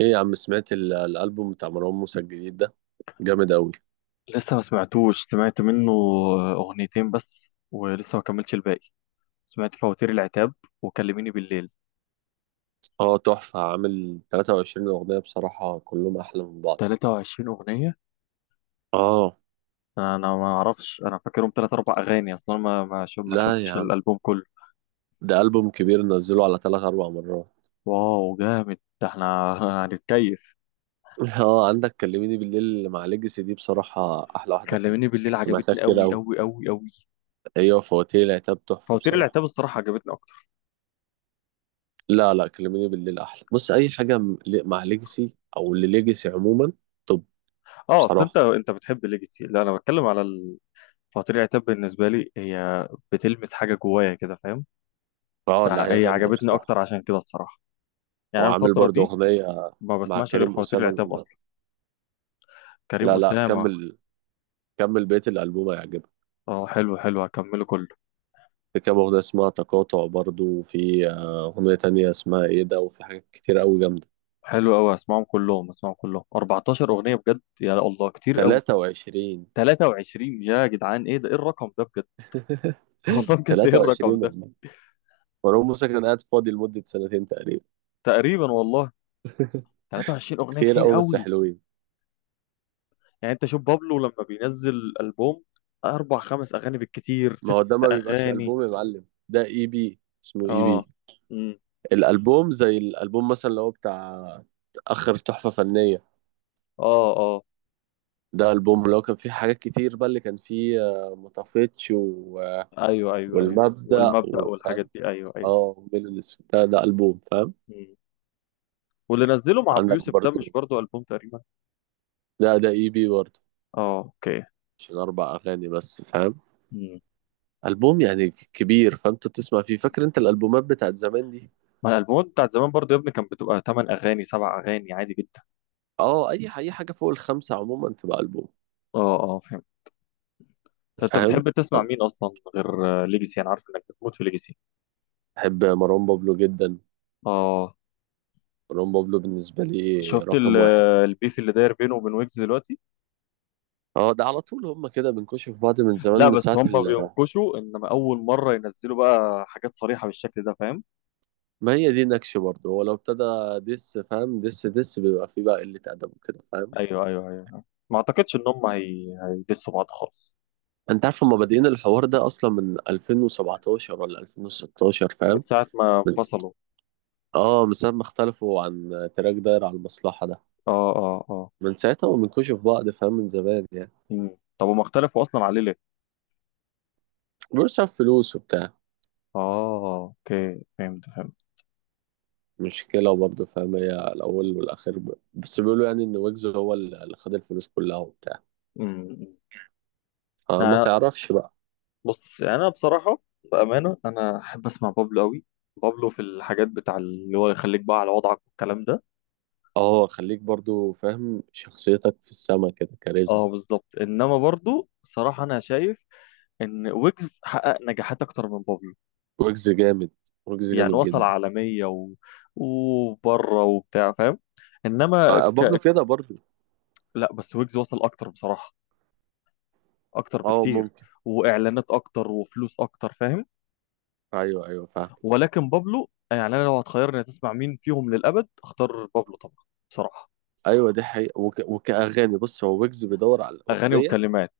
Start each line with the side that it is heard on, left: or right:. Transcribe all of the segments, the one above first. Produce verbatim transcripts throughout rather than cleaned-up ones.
right: ايه يا عم، سمعت ال- الالبوم بتاع مروان موسى الجديد ده، جامد اوي.
left: لسه ما سمعتوش، سمعت منه أغنيتين بس، ولسه ما كملتش الباقي. سمعت فواتير العتاب وكلميني بالليل.
right: اه تحفة، عامل تلاتة وعشرين اغنية بصراحة كلهم احلى من بعض.
left: تلاتة وعشرين أغنية؟
right: اه.
left: أنا ما أعرفش، أنا فاكرهم تلات أربع أغاني أصلا. ما ما شف- ما
right: لا
left: شفتش
right: يا عم،
left: الألبوم كله.
right: ده البوم كبير نزله على تلات اربع مرات.
left: واو جامد، ده إحنا هنتكيف.
right: اه، عندك كلميني بالليل مع ليجاسي دي بصراحة احلى واحدة فيهم.
left: كلميني بالليل
right: سمعتها
left: عجبتني
right: كتير
left: أوي
right: اوي.
left: أوي أوي أوي.
right: ايوه، فواتير العتاب تحفة
left: فواتير
right: بصراحة.
left: العتاب الصراحة عجبتني أكتر.
right: لا لا، كلميني بالليل احلى. بص اي حاجة م- ل- مع ليجاسي او لليجاسي عموما. طب،
left: أه، أصل أنت
right: بصراحة.
left: أنت بتحب ليجاسي، لا أنا بتكلم على ال- فواتير العتاب. بالنسبة لي هي بتلمس حاجة جوايا كده، فاهم؟
right: اه لا، هي
left: فهي
right: جامدة
left: عجبتني
right: بصراحة.
left: أكتر عشان كده الصراحة. يعني انا
right: وعامل
left: الفتره
right: برضه
left: دي
right: أغنية
left: ما
right: مع
left: بسمعش غير
right: كريم
left: فواتير
right: أسامة،
left: العتاب
right: جنة.
left: اصلا. كريم
right: لا لا
left: اسامه؟
right: كمل، كمل بيت الألبوم هيعجبك.
left: اه حلو حلو، هكمله كله.
right: في كام أغنية اسمها تقاطع برضه، وفي آه، أغنية تانية اسمها إيه ده، وفي حاجات كتير أوي جامدة.
left: حلو قوي، اسمعهم كلهم، اسمعهم كلهم. أربعتاشر اغنيه بجد، يا الله كتير قوي.
right: تلاتة وعشرين.
left: تلاتة وعشرين يا جدعان، ايه ده؟ ايه الرقم ده بجد؟ والله بجد، ايه
right: تلاتة وعشرين
left: الرقم ده؟
right: والله. مروان موسى كان قاعد فاضي لمدة سنتين تقريبا.
left: تقريبا والله. تلاتة وعشرين اغنيه
right: كتير
left: كتير
right: أوي بس
left: قوي.
right: حلوين.
left: يعني انت شوف بابلو لما بينزل البوم، اربع خمس اغاني بالكتير
right: ما
left: ست
right: هو ده ما بيبقاش
left: اغاني.
right: ألبوم يا معلم، ده إي بي. اسمه إي
left: اه.
right: بي.
left: امم
right: الألبوم زي الألبوم مثلا اللي هو بتاع آخر تحفة فنية.
left: اه اه.
right: ده ألبوم اللي هو كان فيه حاجات كتير بقى، اللي كان فيه آه، ما طفتش و... آه،
left: ايوه ايوه ايوه،
right: والمبدأ،
left: والمبدأ والحاجات
right: وفاهم.
left: دي، ايوه
right: اه من الاسم ده، ده ألبوم فاهم.
left: ايوه. واللي نزله مع ابو
right: عندك
left: يوسف ده مش
right: برضو،
left: برضو البوم تقريبا؟
right: ده ده اي بي برضو.
left: اه اوكي.
right: عشان أربع أغاني بس فاهم.
left: مم.
right: ألبوم يعني كبير، فأنت تسمع فيه. فاكر أنت الألبومات بتاعت زمان دي؟
left: ما الالبومات بتاعت زمان برضو يا ابني كانت بتبقى تمن اغاني سبع اغاني عادي جدا.
right: اه، أي أي حاجة فوق الخمسة عموما تبقى ألبوم.
left: اه اه فهمت. طب انت
right: فاهم.
left: بتحب تسمع
right: أنا
left: مين اصلا غير ليجاسي؟ انا عارف انك بتموت في ليجاسي.
right: بحب مروان بابلو جدا.
left: اه.
right: مروان بابلو بالنسبة لي
left: شفت ال-
right: رقم واحد.
left: البيف اللي داير بينه وبين ويجز دلوقتي؟
right: اه ده على طول، هما كده بنكشف بعض من زمان،
left: لا
right: من
left: بس
right: ساعة.
left: هم بينكشوا، انما اول مره ينزلوا بقى حاجات صريحه بالشكل ده، فاهم؟
right: ما هي دي نكش برضه، هو لو ابتدى دس فاهم، دس دس بيبقى فيه بقى قلة أدب وكده فاهم.
left: ايوه ايوه ايوه أيوه. ما اعتقدش ان هم هي... هيدسوا بعض خالص.
right: أنت عارف هما بادئين الحوار ده أصلا من ألفين وسبعتاشر ولا ألفين وستاشر
left: من
right: فاهم.
left: ساعه ما
right: من س...
left: انفصلوا.
right: آه من ساعة ما اختلفوا عن تراك داير على المصلحة ده.
left: اه اه اه.
right: من ساعتها ومن في بعض فاهم، من زمان يعني.
left: مم. طب هم اختلفوا اصلا عليه ليه؟
right: بيقولوا عشان فلوس وبتاع.
left: اه اوكي، فهمت فهمت.
right: مشكلة برضه فاهم، هي الأول والأخير ب... بس بيقولوا يعني إن ويجز هو اللي خد الفلوس كلها وبتاع.
left: امم
right: فما
left: أنا،
right: تعرفش بقى.
left: بص يعني انا بصراحه، بامانه انا احب اسمع بابلو قوي. بابلو في الحاجات بتاع اللي هو يخليك بقى على وضعك والكلام ده.
right: اه خليك برضو فاهم، شخصيتك في السما كده كاريزما.
left: اه بالظبط. انما برضو صراحه انا شايف ان ويجز حقق نجاحات اكتر من بابلو.
right: ويجز جامد، ويجز
left: يعني
right: جامد
left: وصل
right: جدا.
left: عالميه و... وبره وبتاع، فاهم؟ انما
right: آه، بابلو
left: ك...
right: كده برضو.
left: لا بس ويجز وصل اكتر بصراحه، اكتر
right: اه
left: بكتير.
right: ممكن.
left: واعلانات اكتر وفلوس اكتر، فاهم؟
right: ايوه ايوه فاهم.
left: ولكن بابلو، يعني انا لو هتخيرني تسمع مين فيهم للابد اختار بابلو طبعا بصراحه.
right: ايوه دي حقيقة، وك... وكأغاني بص، هو ويجز بيدور على
left: اغاني
right: الأغنية.
left: وكلمات.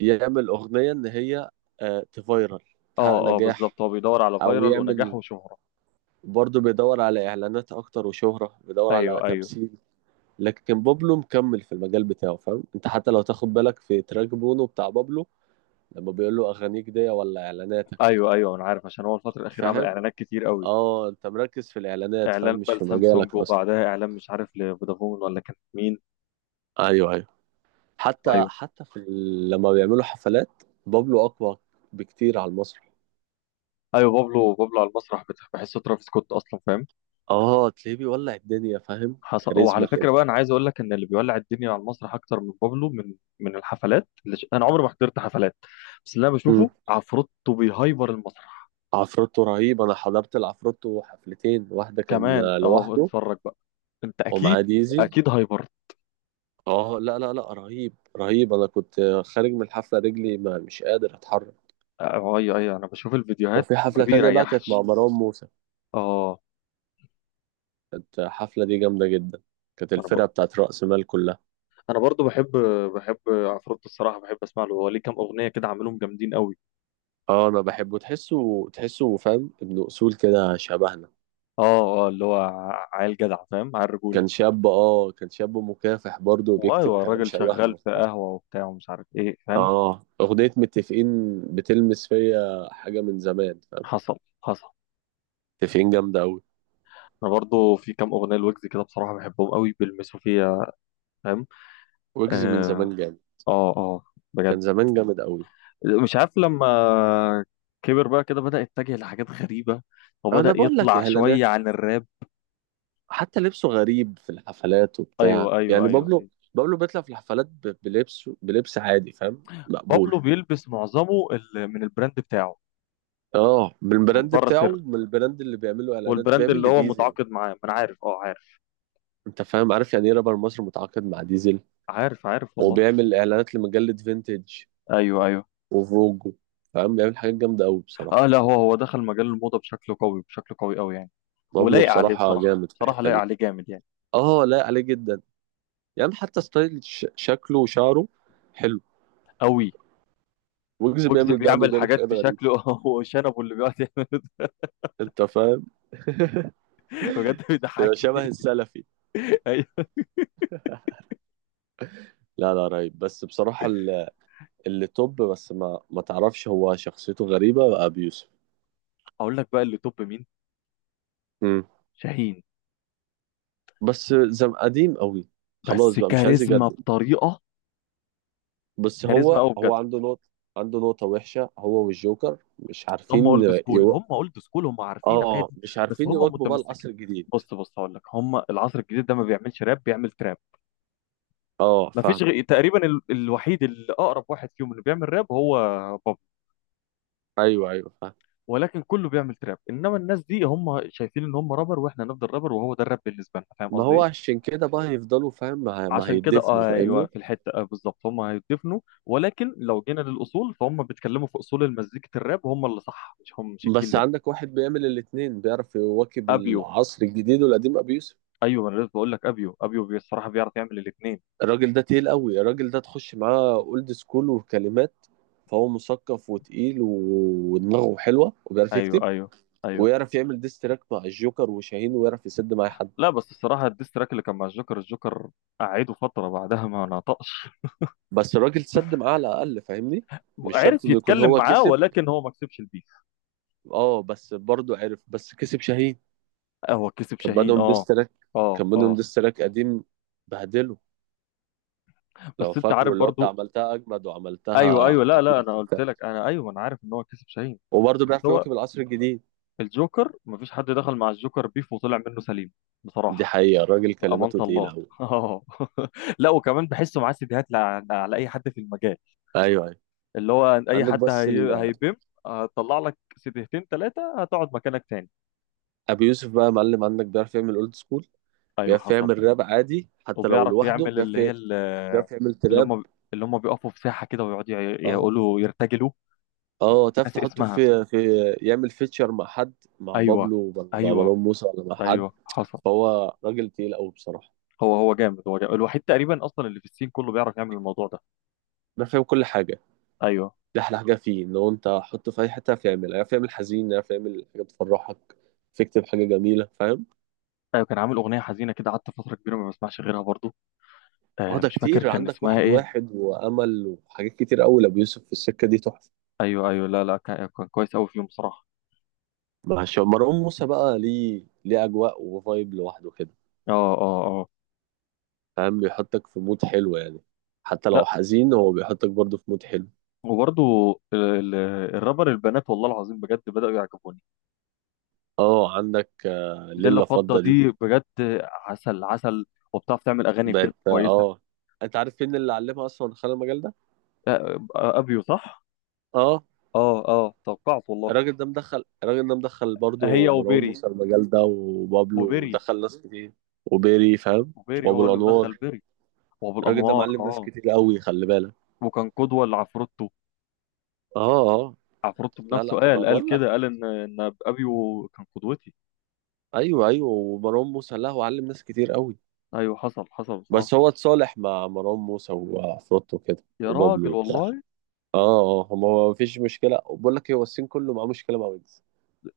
right: يعمل أغنية إن هي آه تفايرل، تحقق
left: اه اه
right: نجاح.
left: بالظبط، هو بيدور على
right: أو
left: فايرال ونجاح
right: يعمل
left: وشهره.
right: برضه، بيدور على إعلانات أكتر وشهرة، بيدور على
left: ايوه ايوه
right: تمثيل. لكن بابلو مكمل في المجال بتاعه فاهم. أنت حتى لو تاخد بالك في تراك بونو بتاع بابلو، لما بيقول له أغانيك دي ولا إعلاناتك.
left: ايوه ايوه، انا عارف عشان هو الفتره الاخيره عمل
right: فاهم.
left: اعلانات كتير قوي.
right: اه انت مركز في الاعلانات فاهم،
left: اعلان
right: مش
left: بقى
right: في
left: لسامسونج،
right: مجالك اصلا.
left: وبعدها اعلان مش عارف لفودافون ولا كان مين.
right: ايوه ايوه. حتى
left: ايوه
right: حتى في ال... لما بيعملوا حفلات، بابلو اقوى بكتير على المسرح.
left: ايوه. بابلو، بابلو على المسرح، بت- بحسه ترافيس سكوت اصلا، فاهم؟
right: اه تلاقيه بيولع الدنيا فاهم،
left: حصل. وعلى
right: كاريزما
left: فكره
right: كده.
left: بقى انا عايز اقول لك ان اللي بيولع الدنيا على المسرح اكتر من بابلو، من من الحفلات اللي ش... انا عمري ما حضرت حفلات، بس اللي انا
right: مم.
left: بشوفه عفروتو بيهايبر المسرح.
right: عفروتو رهيب، انا حضرت العفروتو حفلتين، واحده كان
left: كمان اهو،
right: لوحده
left: اتفرج بقى. انت
right: ومعاه
left: اكيد،
right: ديزي.
left: اكيد هايبر.
right: اه لا لا لا رهيب رهيب، انا كنت خارج من الحفله رجلي ما مش قادر اتحرك.
left: اه ايوه ايوه انا بشوف الفيديوهات.
right: وفي
left: ما
right: حفله تانية بقى كانت مع
left: بيريحش.
right: مروان موسى،
left: اه.
right: كانت الحفله دي جامده جدا، كانت
left: انا ب...
right: الفرقه بتاعت رأس مال كلها.
left: انا برضو بحب، بحب عفروتو الصراحه، بحب اسمع له. هو ليه كام اغنيه كده عاملهم جامدين قوي.
right: اه انا بحبه، تحسه تحسه فاهم ابن اصول كده شبهنا.
left: اه اه، اللي هو ع- عيل جدع، فاهم؟ عيل رجوله.
right: كان شاب، اه كان شاب مكافح برضه، وبيكتب
left: وايوه
right: كلام
left: الراجل
right: شبهنا
left: شغال في
right: وبتاع.
left: قهوه وبتاع ومش عارف ايه، فاهم؟
right: اه اغنية متفقين بتلمس فيا حاجة من زمان فاهم.
left: حصل حصل.
right: متفقين جامدة أوي.
left: انا برضو في كام اغنيه لويجز كده بصراحه بحبهم قوي، بيلمسوا فيا، فاهم؟
right: ويجز من
left: اه
right: زمان جامد،
left: اه آه، بجد.
right: كان زمان جامد أوي.
left: مش عارف لما كبر بقى كده بدأ يتجه لحاجات غريبه، وبدأ
right: انا بقول لك
left: يطلع
right: اعلانات،
left: شويه عن الراب.
right: حتى لبسه غريب في الحفلات وبتاع
left: ايوه ايوه
right: يعني.
left: ايوه ايوه.
right: بابلو، بابلو بيطلع في الحفلات ب- بلبسه، بلبس عادي فاهم مقبول.
left: بابلو بيلبس معظمه ال- من البراند بتاعه،
right: اه من
left: من
right: البراند
left: بره سر.
right: بتاعه، من البراند اللي بيعمله اعلانات،
left: والبراند
right: بيعمل
left: اللي هو
right: لديزل.
left: متعاقد معاه، ما انا عارف، اه عارف
right: انت فاهم، عارف يعني ايه رابر مصر متعاقد مع ديزل،
left: عارف عارف والله.
right: وبيعمل اعلانات لمجلة فينتج
left: ايوه ايوه.
right: وفوجو. فاهم، بيعمل حاجات جامدة أوي بصراحة.
left: اه لا، هو هو دخل مجال الموضه بشكل قوي، بشكل قوي قوي يعني.
right: بابلو
left: ولايق عليه
right: بصراحة
left: بصراحه،
right: جامد في
left: بصراحه
right: الحتة
left: لايق
right: دي.
left: عليه جامد يعني،
right: اه لا عليه جدا. يعني حتى ستايل ش- شكله وشعره، حلو.
left: قوي.
right: ويجز
left: ويجز
right: بيعمل ده، انه
left: بيعمل
right: بيعمل
left: حاجات
right: حاجات
left: في
right: غريبة.
left: شكله هو شنبه اللي بيقعد يعمل ده.
right: انت فاهم.
left: بجد
right: بيبقى شبه
left: بيضحكني.
right: السلفي.
left: ايوه.
right: لا لا رهيب. بس بصراحة ال- اللي توب بس ما ما تعرفش هو شخصيته غريبة بقى، أبي يوسف.
left: اقول لك بقى اللي توب مين؟
right: مم.
left: شاهين.
right: بس زم قديم قوي،
left: بس
right: خلاص بقى مش عايز
left: كاريزما
right: يجدد.
left: بطريقه،
right: بس
left: كاريزما
right: هو
left: قوي بجد.
right: هو عنده نقطة، عنده نقطة وحشة هو والجوكر، مش
left: هم
right: عارفين.
left: اولد سكول، هم اولد سكول، هم عارفين
right: اه
left: عادي.
right: مش
left: بس
right: عارفين
left: هم
right: يواكبوا بقى
left: متمسكين.
right: العصر الجديد.
left: بص بص هقول لك، هم العصر الجديد ده ما بيعملش راب، بيعمل تراب.
right: اه
left: ما فيش
right: فاهم.
left: غ... تقريبا ال... الوحيد اللي اقرب واحد فيهم اللي بيعمل راب هو بابلو.
right: ايوه ايوه فاهم.
left: ولكن كله بيعمل تراب، انما الناس دي هم شايفين ان هم رابر، واحنا نفضل رابر وهو ده الراب بالنسبه لنا، فاهم
right: ما
left: قصدي
right: هو
left: إيه؟
right: عشان كده بقى هيفضلوا فاهم. ما، هي- ما
left: عشان كده
right: هيدفنوا
left: آه، ايوه،
right: فاهمني.
left: في الحته آه بالظبط هم هيدفنوا. ولكن لو جينا للاصول، فهم بيتكلموا في اصول المزيكا، الراب هم اللي صح، مش هم، مش الجيل
right: بس
left: ده.
right: عندك واحد بيعمل الاتنين، بيعرف يواكب
left: ابيو.
right: العصر الجديد والقديم، ابي يوسف.
left: ايوه انا لسه بقول لك، ابيو، ابيو بي- الصراحه بيعرف يعمل الاثنين.
right: الراجل ده تقيل قوي، الراجل ده تخش معاه اولد سكول وكلمات. فهو مثقف وتقيل و- ودماغه حلوه وبيعرف
left: ايوه
right: يكتب.
left: ايوه ايوه.
right: ويعرف يعمل ديستراك مع الجوكر وشاهين، ويعرف يسد مع أي حد.
left: لا بس الصراحه الديستراك اللي كان مع الجوكر، الجوكر قعده فتره بعدها ما نطقش.
right: بس الراجل سد معاه على الاقل فاهمني، مش شرط
left: عرف
right: انه يكون
left: يتكلم
right: هو
left: معاه،
right: كسب.
left: ولكن هو ما كسبش البيف.
right: اه بس برضه عرف، بس كسب شاهين.
left: آه، هو كسب
right: كان
left: شاهين،
right: بينهم
left: اه
right: ديستراك،
left: اه
right: كان بينهم
left: اه.
right: ديستراك قديم، بهدله، لو
left: بس انت
right: فاكره
left: عارف
right: اللي هو بتاع
left: برضو.
right: عملتها اجمد
left: ايوه
right: وعملتها
left: ايوه لا لا،
right: قبلك
left: انا قلت
right: وبتاع.
left: لك، انا ايوه انا عارف ان هو كسب شاهين.
right: وبرضه
left: بس
right: بيعرف
left: هو،
right: يواكب العصر الجديد.
left: الجوكر مفيش حد دخل مع الجوكر بيف وطلع منه سليم
right: دي
left: بصراحة.
right: حقيقة، الراجل
left: بأمانة
right: كلماته تقيلة
left: الله.
right: أوي.
left: اه. لا وكمان بحسه معاه سيديهات لع- على اي حد في المجال،
right: أيوه أيوه.
left: اللي هو اي
right: عندك
left: حد
right: بس
left: هي...
right: ال...
left: هيبم، هتطلع لك سيديهتين ثلاثة هتقعد مكانك تاني.
right: أبي يوسف بقى يا معلم، عندك بيعرف يعمل أولد سكول،
left: ايوه
right: بيعرف
left: حصل.
right: يعمل راب عادي حتى لو
left: وبيعرف
right: لوحده،
left: يعمل
right: بيعرف
left: اللي هي
right: ي-
left: ال-
right: بيعرف يعمل
left: اللي
right: تراب.
left: هم، اللي هم بيقفوا في ساحة كده ويقعدوا ي-
right: اه
left: يقولوا يرتجلوا.
right: اه تعرف
left: ناسي
right: تحطه
left: اسمها.
right: في في يعمل فيتشر مع حد، مع
left: ايوه
right: بابلو ولا مع
left: ايوه
right: مروان موسى ولا مع حد.
left: ايوه حصل.
right: فهو راجل تقيل قوي بصراحة.
left: هو هو جامد، هو جامد الوحيد تقريبا اصلا اللي في السين كله بيعرف يعمل الموضوع ده.
right: أنا فاهم كل حاجة.
left: ايوه
right: دي أحلى حاجة فيه، إن هو أنت حطه في أي حتة هيعرف يعمل، هيعرف يعمل حزين، هيعرف يعمل حاجة تفرحك، تكتب حاجة جميلة فاهم.
left: ايوه. كان عامل اغنيه حزينه كده، قعدت فتره كبيره ما بسمعش غيرها برضو.
right: اه
left: آه
right: ده
left: مش فاكر
right: كتير،
left: كان
right: عندك
left: اسمها
right: واحد
left: ايه.
right: واحد وأمل وحاجات كتير قوي لأبو يوسف في السكة دي تحفة.
left: ايوه ايوه، لا لا كان كان كويس قوي فيهم بصراحه.
right: مع ش- مروان موسى بقى ليه، ليه أجواء وفايب لوحده كده.
left: اه اه اه.
right: فاهم، بيحطك في مود حلو يعني. حتى لو
left: لا،
right: حزين هو بيحطك برضه في مود حلو.
left: وبرضو ال- ال- الرابر البنات، والله العظيم بجد بداوا يعجبوني.
right: اه عندك آه،
left: ليلة
right: ليلة
left: فضه
right: فضة دي.
left: دي بجد عسل عسل، وبتعرف تعمل اغاني بجد
right: بقت
left: كويسه.
right: اه. انت عارف مين اللي علمها اصلا دخل المجال ده؟
left: آه آه، ابيو، صح.
right: اه.
left: اه اه توقعت والله.
right: الراجل ده مدخل، الراجل ده مدخل
left: هي
right: برضه مروان
left: وبيري،
right: موسى المجال ده، وبابلو،
left: وبيري،
right: ودخل ناس كتير، وبيري فاهم،
left: وبيري
right: وابو
left: هو اللي مدخل
right: الانوار.
left: بيري. وابو
right: الراجل ده
left: الانوار،
right: معلم ناس
left: اه.
right: كتير قوي، خلي بالك.
left: وكان قدوه لعفروتو،
right: اه اه.
left: عفروتو
right: لا
left: بنفسه
right: لا ما
left: قال، قال
right: بقول لك،
left: كده، قال ان ان ابيو كان قدوتي.
right: ايوه ايوه، ومروان موسى لا هو علم ناس كتير قوي.
left: ايوه حصل حصل بصراحه.
right: بس هو اتصالح مع مروان موسى وعفروتو كده
left: يا
right: وبابلو
left: راجل
right: وبتاع.
left: والله.
right: اه اه. هو ما فيش مشكله، وبقول لك إيه، هو الصين كله معاه مشكله مع ويجز.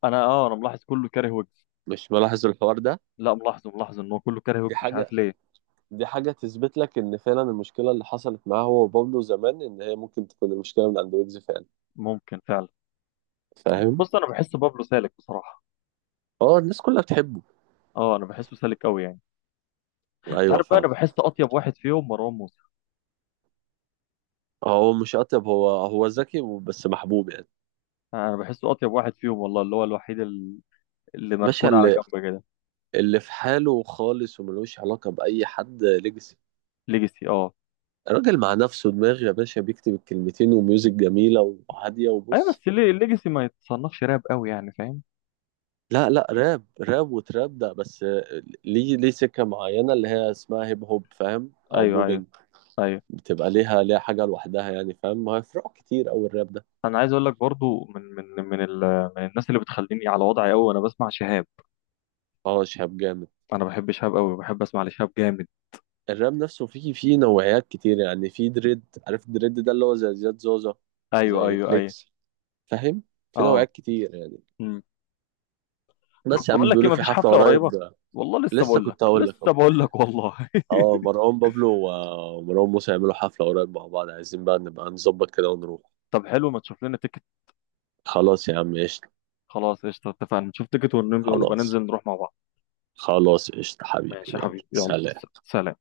left: انا اه انا ملاحظ كله كاره ويجز.
right: مش ملاحظ الحوار ده.
left: لا ملاحظه ملاحظه، ان هو كله كاره
right: دي
left: ويجز مش
right: حاجه،
left: عارف ليه.
right: دي حاجة تثبت لك إن فعلا المشكلة اللي حصلت معاه هو وبابلو زمان، إن هي ممكن تكون المشكلة من عند ويجز فعلا.
left: ممكن فعلا.
right: فاهم؟
left: بص انا بحس بابلو سالك بصراحه.
right: اه الناس كلها بتحبه.
left: اه انا بحسه سالك قوي يعني. انت
right: أيوه
left: عارف بقى، انا
right: فاهم.
left: بحس اطيب واحد فيهم مروان موسى.
right: هو مش أطيب، هو هو ذكي بس محبوب يعني.
left: آه، انا بحسه اطيب واحد فيهم والله، اللي هو الوحيد ال- اللي
right: باشا،
left: مركون على
right: اللي
left: جنب كده.
right: اللي في حاله خالص وملوش علاقة بأي حد، ليجاسي.
left: ليجاسي، اه
right: الراجل مع نفسه دماغ يا باشا، بيكتب الكلمتين وميوزك جميلة وهادية،
left: ايوه.
right: وبص.
left: بس ليه الليجاسي ما يتصنفش راب قوي يعني، فاهم؟
right: لا لا راب، راب وتراب ده بس. ليه، ليه سكة معينة اللي هي اسمها هيب هوب فاهم، أو
left: ايوه ايوه
right: بوبينج،
left: ايوه.
right: بتبقى ليها، ليها حاجة لوحدها يعني فاهم. ما هي فروع كتير أوي الراب ده.
left: انا عايز اقول لك برضو، من من من ال- من الناس اللي بتخليني على وضعي قوي، وانا بسمع شهاب.
right: اه شهاب جامد.
left: انا بحب شهاب قوي، بحب اسمع لشهاب، جامد.
right: الراب نفسه فيه فيه نوعيات كتير يعني، فيه دريد، عارف الدريد ده اللي هو زي زياد زوزة،
left: ايوه
right: زي
left: ايوه ايوه.
right: فليكس، فاهم. في
left: اه.
right: نوعيات كتير يعني.
left: مم.
right: بس
left: طب
right: يا
left: بقول
right: عم،
left: لك ايه،
right: بيقولوا في
left: مفيش
right: حفلة
left: حفله
right: قريب.
left: قريبه؟ والله لسه
right: لسه
left: بقول لك،
right: كنت هقول لك
left: لسه
right: اهو.
left: بقول لك والله.
right: اه مروان بابلو و- ومروان موسى يعملوا حفلة قريب مع بعض، عايزين بقى نبقى نظبط كده ونروح.
left: طب حلو، ما تشوف لنا تيكت.
right: خلاص يا عم، قشطة.
left: خلاص قشطه، اتفقنا، نشوف تيكت ونبقى، ونبقى
right: خلاص.
left: ننزل نروح مع بعض.
right: خلاص، قشطة حبيبي،
left: ماشي يا
right: يلا
left: حبيبي، يلا
right: سلام.
left: س- سلام.